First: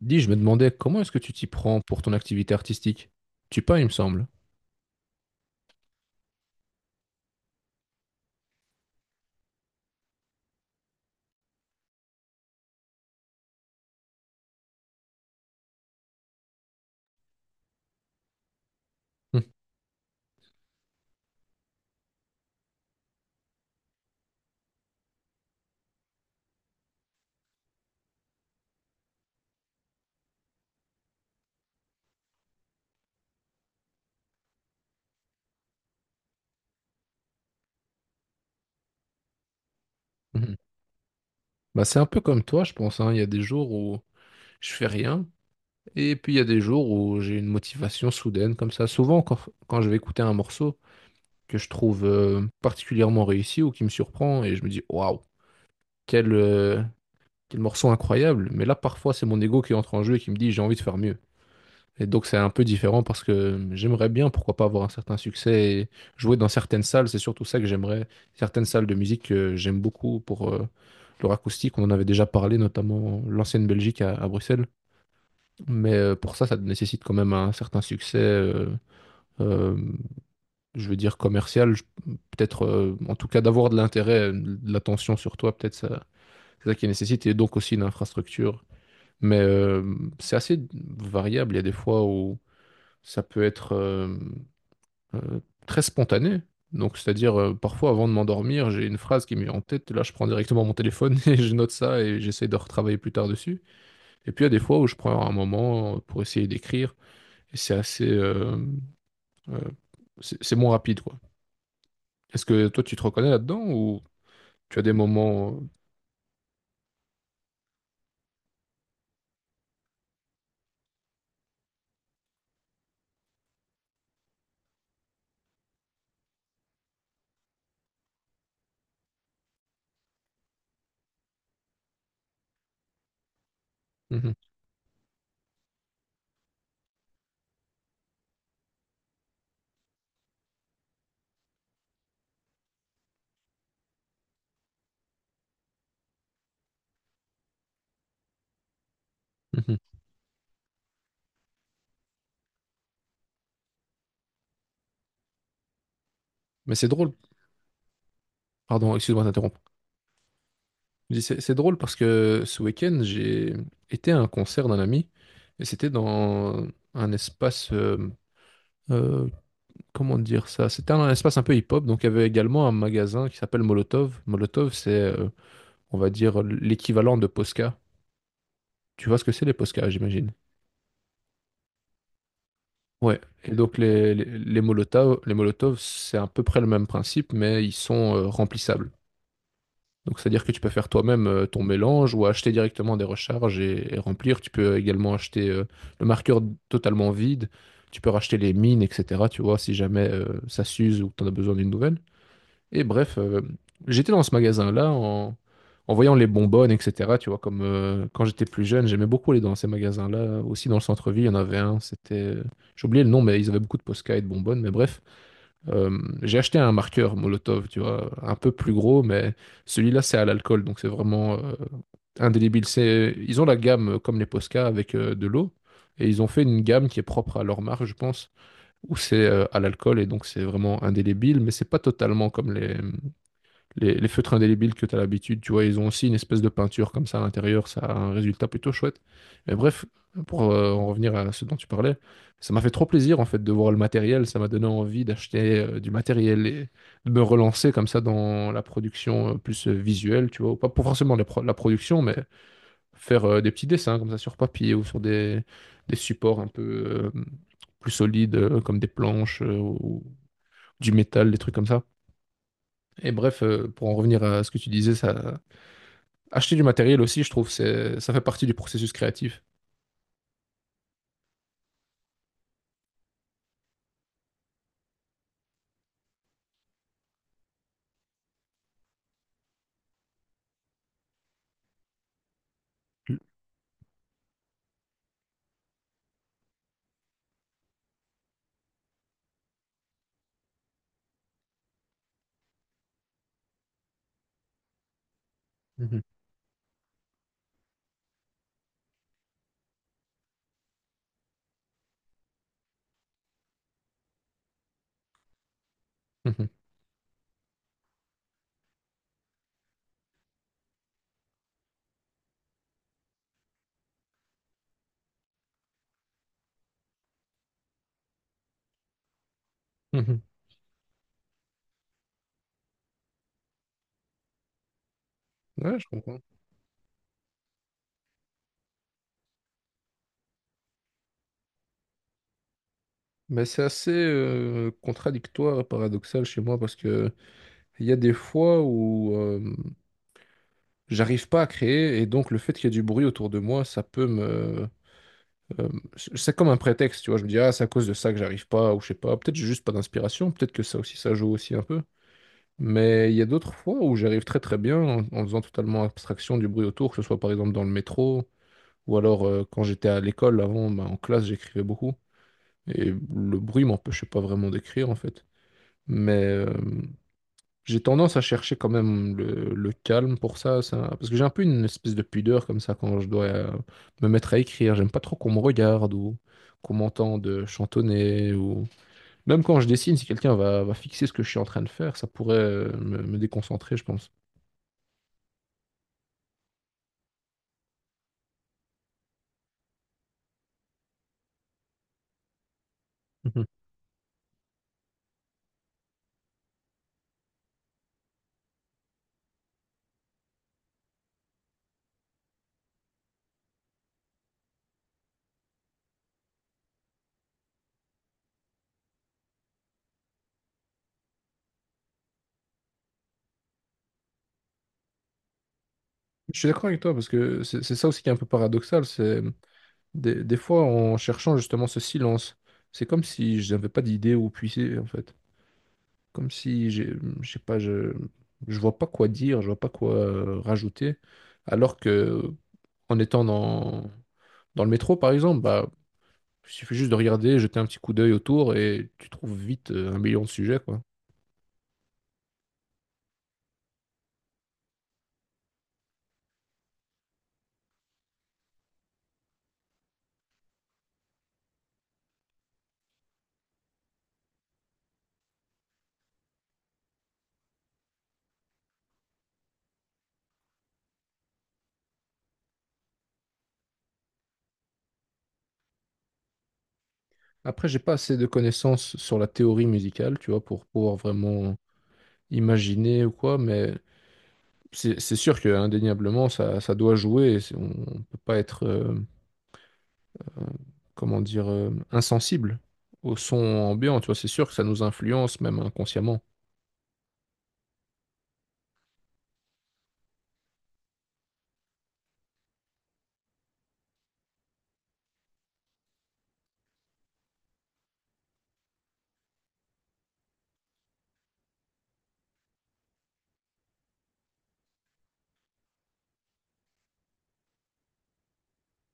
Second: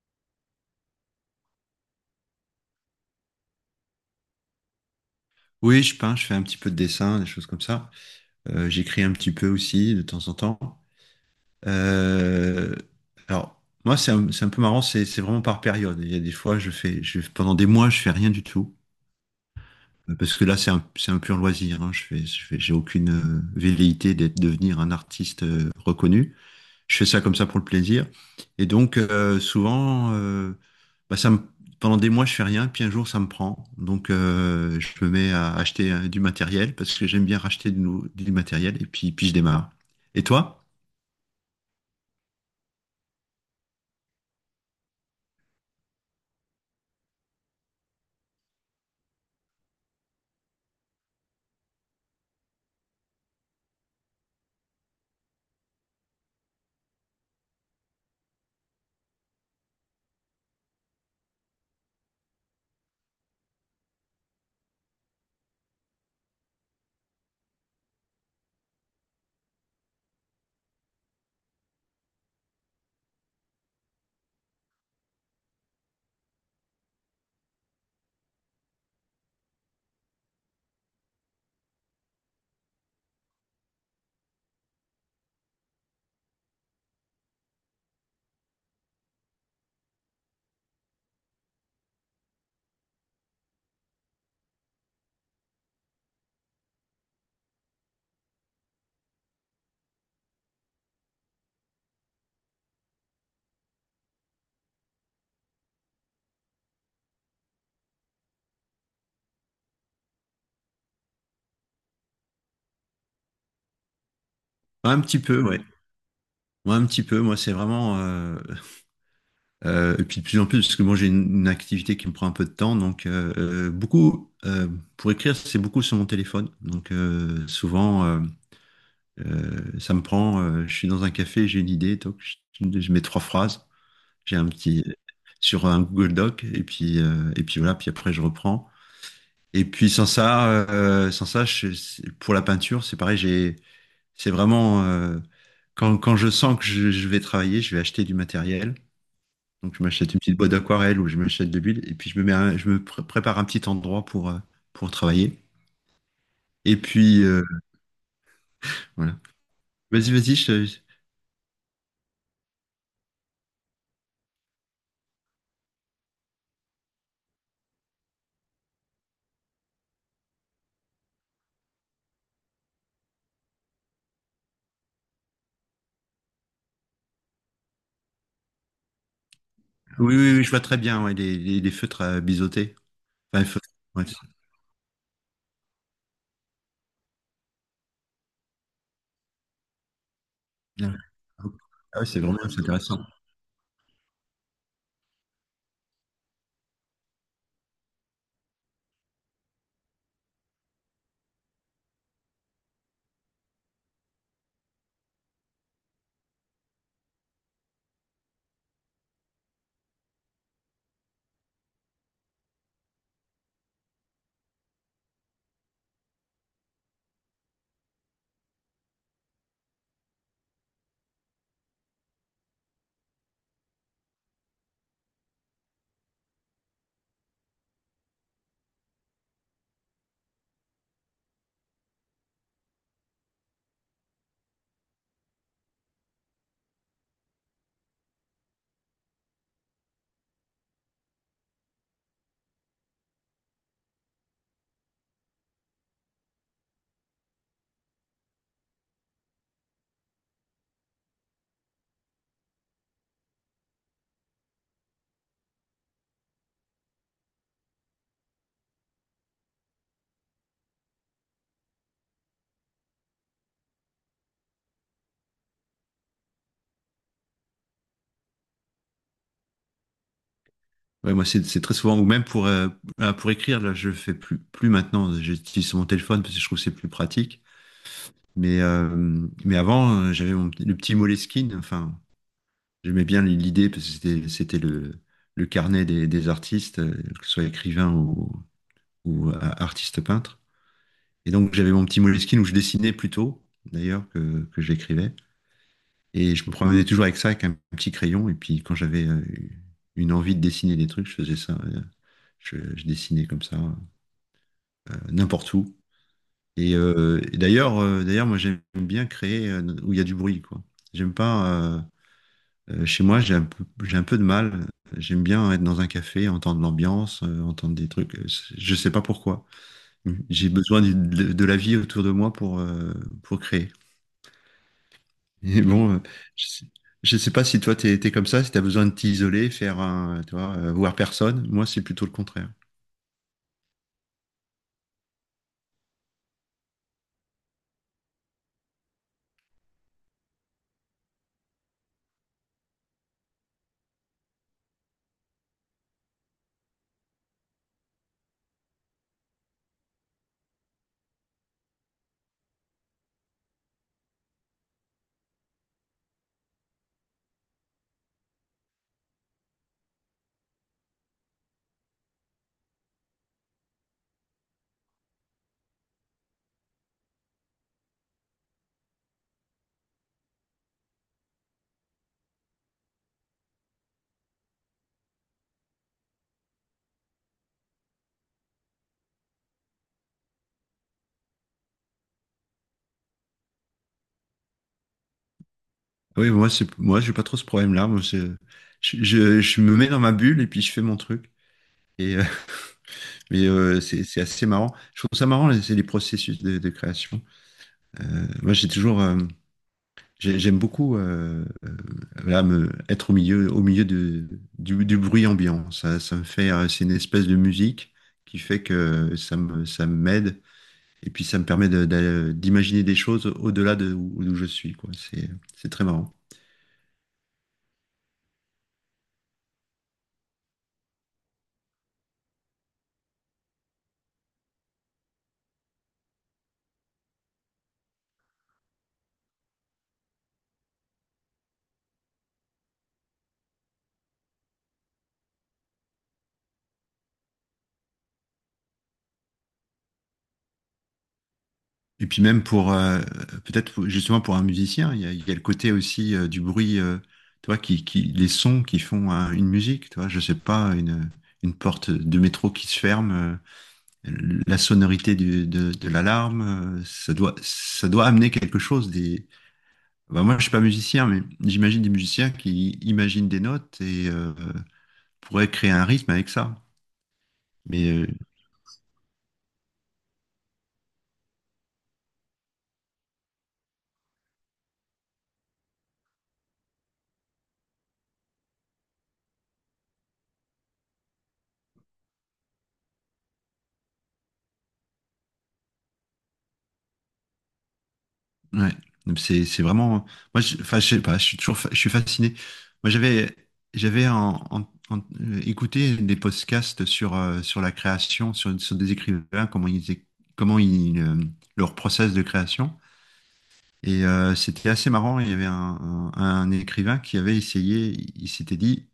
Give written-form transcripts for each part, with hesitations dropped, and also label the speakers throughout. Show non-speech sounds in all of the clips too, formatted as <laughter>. Speaker 1: Dis, je me demandais comment est-ce que tu t'y prends pour ton activité artistique? Tu peins, il me semble.
Speaker 2: Oui, je peins, je fais un petit peu de dessin, des choses comme ça. J'écris un petit peu aussi de temps en temps. Euh, alors, moi, c'est un peu marrant, c'est vraiment par période. Il y a des fois, pendant des mois, je fais rien du tout.
Speaker 1: Hum,
Speaker 2: Parce que là, c'est un pur loisir, hein. J'ai aucune velléité d'être devenir un artiste reconnu. Je fais ça comme ça pour le plaisir. Et donc, souvent, bah, ça me- pendant des mois, je fais rien, puis un jour, ça me prend. Donc, je me mets à acheter du matériel parce que j'aime bien racheter du matériel et puis je démarre. Et
Speaker 1: hum.
Speaker 2: toi?
Speaker 1: Bah, c'est un peu comme toi, je pense, hein. Il y a des jours où je fais rien, et puis il y a des jours où j'ai une motivation soudaine comme ça. Souvent, quand, quand je vais écouter un morceau que je trouve particulièrement réussi ou qui me surprend, et je me dis, waouh, quel, euh, quel morceau incroyable. Mais là, parfois, c'est mon ego qui entre en jeu et qui me dit, j'ai envie de faire mieux. Et donc c'est un peu différent parce que j'aimerais bien, pourquoi pas, avoir un certain succès et jouer dans certaines salles. C'est surtout ça que j'aimerais. Certaines salles de musique que j'aime beaucoup pour leur acoustique. On en avait déjà parlé, notamment l'ancienne Belgique à Bruxelles. Mais pour ça, ça nécessite quand même un certain succès, euh, je veux dire commercial. Peut-être, en tout cas, d'avoir de l'intérêt, de l'attention sur toi, peut-être ça, c'est ça qui nécessite. Et donc aussi une infrastructure. Mais c'est assez variable. Il y a des fois où ça peut être euh, très spontané. Donc, c'est-à-dire, parfois, avant de m'endormir, j'ai une phrase qui m'est en tête. Là, je prends directement mon téléphone <laughs> et je note ça et j'essaie de retravailler plus tard dessus. Et puis, il y a des fois où je prends un moment pour essayer d'écrire. Et c'est assez... euh, c'est moins rapide, quoi. Est-ce que toi, tu te reconnais là-dedans ou tu as
Speaker 2: Ouais,
Speaker 1: des
Speaker 2: un petit peu,
Speaker 1: moments...
Speaker 2: ouais. Moi, un petit peu. Moi, c'est vraiment. Et puis, de plus en plus, parce que moi, j'ai une activité qui me prend un peu de temps. Donc, beaucoup. Pour écrire, c'est beaucoup sur mon téléphone. Donc, souvent. Ça me prend, je suis dans un café, j'ai une idée, donc je mets trois phrases,
Speaker 1: mhm,
Speaker 2: j'ai un petit sur un Google Doc, et puis voilà, puis après je reprends. Et puis sans ça, pour la peinture, c'est pareil, c'est vraiment quand je sens que je vais travailler, je vais acheter du matériel. Donc je
Speaker 1: mhm.
Speaker 2: m'achète une petite boîte d'aquarelle ou je m'achète de l'huile, et puis je me mets, un- je me pr- prépare un petit endroit pour travailler.
Speaker 1: Mais
Speaker 2: Et
Speaker 1: c'est drôle.
Speaker 2: puis
Speaker 1: Pardon,
Speaker 2: voilà.
Speaker 1: excuse-moi d'interrompre.
Speaker 2: Vas-y, vas-y.
Speaker 1: Je dis, c'est drôle parce que ce week-end, j'ai été à un concert d'un ami et c'était dans un espace, euh, comment dire ça? C'était un espace un peu hip-hop, donc il y avait également un magasin qui s'appelle Molotov. Molotov, c'est, on va dire, l'équivalent de Posca. Tu vois ce que c'est les Posca,
Speaker 2: Oui,
Speaker 1: j'imagine.
Speaker 2: oui, oui, je vois très bien, ouais, les feutres à biseauter.
Speaker 1: Ouais,
Speaker 2: Enfin, les
Speaker 1: et
Speaker 2: feutres,
Speaker 1: donc
Speaker 2: ouais, c'est
Speaker 1: les Molotov, c'est à peu près le même principe, mais ils sont remplissables. Donc, c'est-à-dire que tu peux faire
Speaker 2: bien.
Speaker 1: toi-même ton
Speaker 2: Ah ouais,
Speaker 1: mélange ou acheter
Speaker 2: c'est
Speaker 1: directement
Speaker 2: intéressant.
Speaker 1: des recharges et remplir. Tu peux également acheter le marqueur totalement vide. Tu peux racheter les mines, etc. Tu vois, si jamais ça s'use ou que tu en as besoin d'une nouvelle. Et bref, j'étais dans ce magasin-là en, en voyant les bonbonnes, etc. Tu vois, comme quand j'étais plus jeune, j'aimais beaucoup aller dans ces magasins-là. Aussi dans le centre-ville, il y en avait un. J'ai oublié le nom, mais ils avaient beaucoup de Posca et de bonbonnes. Mais bref. J'ai acheté un marqueur Molotov, tu vois, un peu plus gros, mais celui-là, c'est à l'alcool, donc c'est vraiment indélébile. C'est, ils ont la gamme comme les Posca avec de l'eau, et ils ont fait une gamme qui est propre à leur marque, je pense, où c'est à l'alcool, et donc c'est vraiment indélébile, mais c'est pas totalement comme les feutres indélébiles que tu as l'habitude, tu vois, ils ont aussi une espèce de peinture comme ça à l'intérieur, ça a un résultat plutôt chouette. Mais bref, pour en revenir à ce dont tu parlais, ça m'a fait trop plaisir en fait de voir le matériel, ça m'a donné envie d'acheter du matériel et de me relancer comme ça dans la production plus visuelle, tu vois, ou pas pour forcément la production, mais faire des petits dessins comme ça sur papier ou sur des supports un peu plus solides comme des planches ou du métal, des trucs comme ça. Et bref, pour en revenir à ce que tu disais, ça, acheter du matériel aussi, je trouve, c'est, ça fait partie du processus créatif.
Speaker 2: Ouais, moi, c'est très souvent, ou même pour, pour écrire, là, je le fais plus maintenant. J'utilise mon téléphone parce que je trouve que c'est plus pratique. Mais avant, j'avais le petit Moleskine. Enfin, j'aimais bien l'idée parce que c'était le carnet des artistes, que ce soit écrivain ou artiste peintre. Et donc, j'avais mon petit Moleskine où je dessinais plutôt, d'ailleurs, que j'écrivais.
Speaker 1: Mhm,
Speaker 2: Et je me promenais toujours avec ça, avec un petit crayon. Et puis quand j'avais une envie de dessiner des trucs, je faisais ça. Je dessinais comme ça, n'importe où.
Speaker 1: mhm,
Speaker 2: Et d'ailleurs, moi j'aime bien créer où il y a du bruit, quoi. J'aime pas. Chez moi, j'ai un peu de mal. J'aime bien être dans un café, entendre l'ambiance, entendre des trucs. Je sais pas pourquoi.
Speaker 1: mhm.
Speaker 2: J'ai besoin de la vie autour de moi pour créer. Et
Speaker 1: Ouais, je
Speaker 2: bon,
Speaker 1: comprends.
Speaker 2: je sais, je sais pas si toi t'es comme ça, si t'as besoin de t'isoler, tu vois, voir personne. Moi, c'est plutôt le contraire.
Speaker 1: Mais c'est assez contradictoire et paradoxal chez moi parce que il y a des fois où j'arrive pas à créer et donc le fait qu'il y ait du bruit autour de moi, ça peut me... euh, c'est comme un prétexte, tu vois. Je me dis, ah, c'est à cause de ça que j'arrive pas ou je sais pas. Peut-être j'ai juste pas d'inspiration, peut-être que ça aussi, ça joue aussi un peu. Mais il y a d'autres fois où j'arrive très très bien en, en faisant totalement abstraction du bruit autour, que ce soit par exemple dans le métro. Ou alors, quand j'étais à l'école, avant, bah, en classe, j'écrivais beaucoup. Et le bruit m'empêchait pas vraiment d'écrire, en fait. Mais j'ai tendance à chercher quand même le calme pour ça, ça. Parce que j'ai un peu une espèce de pudeur comme ça quand je dois me mettre à écrire. J'aime pas trop qu'on me regarde ou qu'on m'entende chantonner. Ou... Même quand je dessine, si quelqu'un va, va fixer ce que je suis en train de faire, ça pourrait me déconcentrer, je pense.
Speaker 2: Ah oui, moi, moi, j'ai pas trop ce problème-là. Moi, je me mets dans ma bulle et puis je fais mon truc. Et, euh, <laughs>
Speaker 1: Mhm.
Speaker 2: mais c'est assez marrant. Je trouve ça marrant, c'est les processus de création. Moi, j'aime beaucoup voilà, être au milieu du bruit ambiant. Ça me fait, c'est une espèce de musique qui fait que ça m'aide et puis ça me permet d'imaginer des choses au-delà d'où je suis, quoi. C'est très marrant.
Speaker 1: Je suis d'accord avec toi, parce que c'est ça aussi qui est un peu paradoxal. C'est des fois, en cherchant justement ce silence, c'est comme si je n'avais pas d'idée où puiser, en fait. Comme si j'ai, je sais pas, je vois pas quoi dire, je vois pas quoi rajouter. Alors que, en étant dans, dans le métro, par exemple, bah, il suffit juste de regarder, jeter un petit coup d'œil autour et tu trouves vite 1 million de sujets, quoi.
Speaker 2: Et puis même pour, justement pour un musicien, il y a le côté aussi du bruit, tu vois, les sons qui font une musique, tu vois. Je sais pas, une porte de métro qui se ferme. La sonorité de l'alarme, ça doit amener quelque chose. Bah, moi, je suis pas musicien, mais j'imagine des musiciens qui imaginent des notes et pourraient créer un rythme avec ça.
Speaker 1: Après, j'ai
Speaker 2: Mais
Speaker 1: pas
Speaker 2: euh,
Speaker 1: assez de connaissances sur la théorie musicale, tu vois, pour pouvoir vraiment imaginer ou quoi, mais c'est sûr que indéniablement ça, ça doit jouer. On ne peut pas être, euh, comment dire, insensible au son ambiant. Tu vois, c'est sûr que ça nous influence même inconsciemment.
Speaker 2: ouais, Donc, c'est vraiment. Moi, enfin, je sais pas, je suis fasciné. Moi, j'avais écouté des podcasts sur la création, sur des écrivains, comment ils, leur process de création. Et c'était assez marrant. Il y avait un écrivain qui avait essayé, il s'était dit,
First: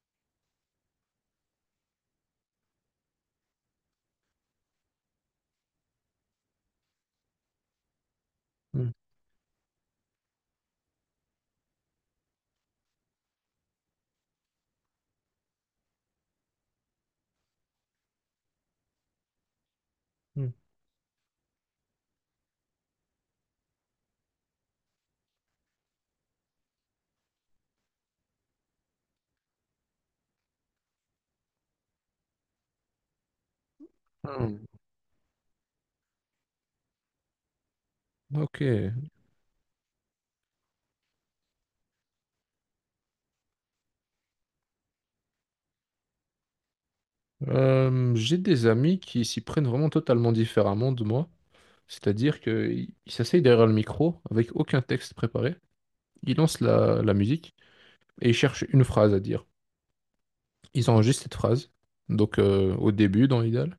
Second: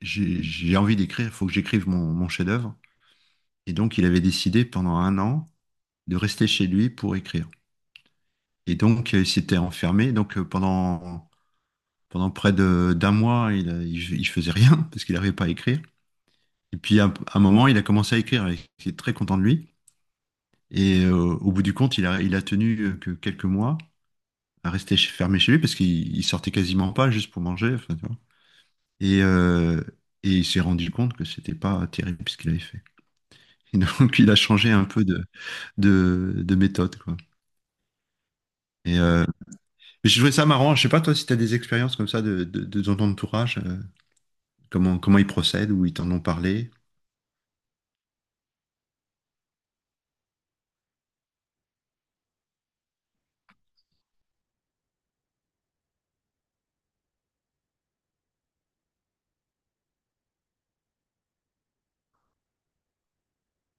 Speaker 2: j'ai envie d'écrire, il faut que j'écrive mon chef-d'œuvre. Et donc, il avait décidé pendant un an de rester chez lui pour écrire. Et
Speaker 1: Hmm,
Speaker 2: donc, il s'était enfermé. Donc, pendant près d'un mois, il faisait rien <laughs> parce qu'il n'arrivait pas à écrire. Et puis, à un moment, il a commencé à écrire. Il était très content de lui.
Speaker 1: hmm,
Speaker 2: Et au bout du compte, il a tenu que quelques mois à rester fermé chez lui parce qu'il il sortait quasiment pas juste pour manger. Enfin. Et, euh, et il s'est rendu compte que c'était pas terrible ce qu'il avait fait. Et donc, il a
Speaker 1: hmm.
Speaker 2: changé un peu de méthode, quoi.
Speaker 1: Ok.
Speaker 2: Et euh, mais j'ai trouvé ça marrant. Je sais pas, toi, si tu as des expériences comme ça de ton entourage, comment ils procèdent, ou ils t'en ont parlé.
Speaker 1: J'ai des amis qui s'y prennent vraiment totalement différemment de moi. C'est-à-dire qu'ils s'asseyent derrière le micro avec aucun texte préparé. Ils lancent la, la musique et ils cherchent une phrase à dire. Ils enregistrent cette phrase. Donc au début dans l'idéal.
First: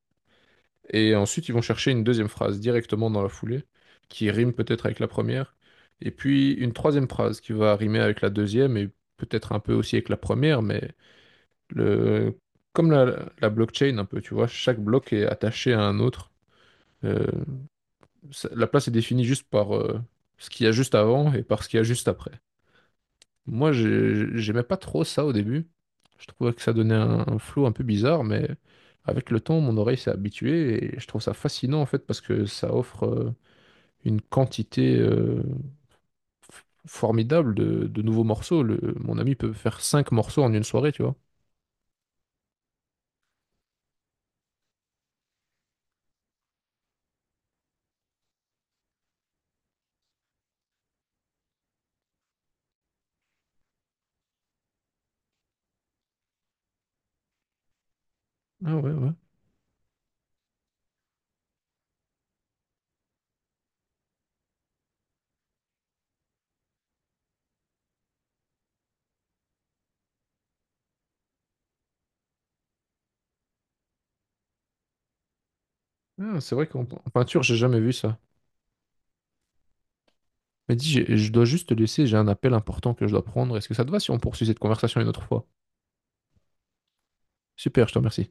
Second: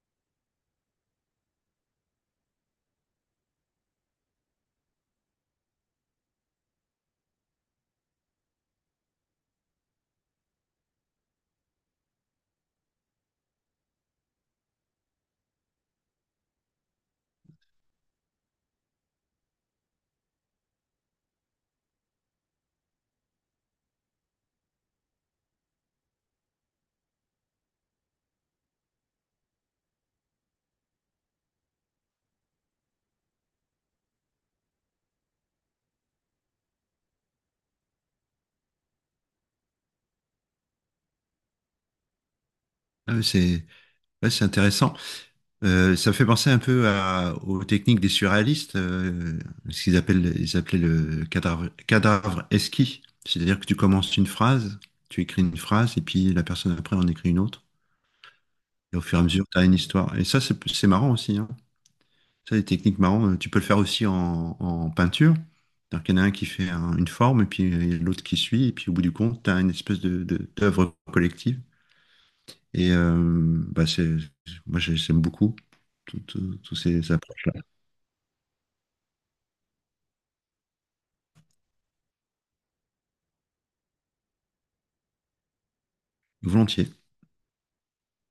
Speaker 1: Et ensuite, ils vont chercher une deuxième phrase directement dans la foulée, qui rime peut-être avec la première, et puis une troisième phrase qui va rimer avec la deuxième, et peut-être un peu aussi avec la première, mais le... comme la blockchain un peu, tu vois, chaque bloc est attaché à un autre. Euh, ça- la place est définie juste par ce qu'il y a juste avant et par ce qu'il y a juste après. Moi, j'aimais pas trop ça au début. Je trouvais que ça donnait un flow un peu bizarre, mais avec le temps, mon oreille s'est habituée et je trouve ça fascinant en fait parce que ça offre une quantité formidable de nouveaux morceaux. Mon ami peut faire 5 morceaux en une soirée, tu vois.
Speaker 2: Ah ouais, c'est intéressant. Ça fait penser un peu aux techniques des surréalistes, ils appelaient le cadavre esquis. C'est-à-dire que tu commences une phrase, tu écris une phrase, et puis la personne après en écrit une autre.
Speaker 1: Ah ouais,
Speaker 2: Et au
Speaker 1: ouais.
Speaker 2: fur et à mesure, tu as une histoire. Et ça, c'est marrant aussi, hein. Ça, les techniques marrantes, tu peux le faire aussi en peinture. C'est-à-dire qu'il y en a un qui fait une forme, et puis l'autre qui suit, et puis au bout du compte, tu as une espèce d'œuvre collective. Et euh, bah, c'est, Moi, j'aime beaucoup
Speaker 1: Ah, c'est vrai
Speaker 2: tous
Speaker 1: qu'en en
Speaker 2: ces
Speaker 1: peinture,
Speaker 2: approches.
Speaker 1: j'ai jamais vu ça. Mais dis, je dois juste te laisser, j'ai un appel important que je dois prendre. Est-ce que ça te va si on poursuit cette conversation une autre fois?
Speaker 2: Volontiers.
Speaker 1: Super, je te remercie.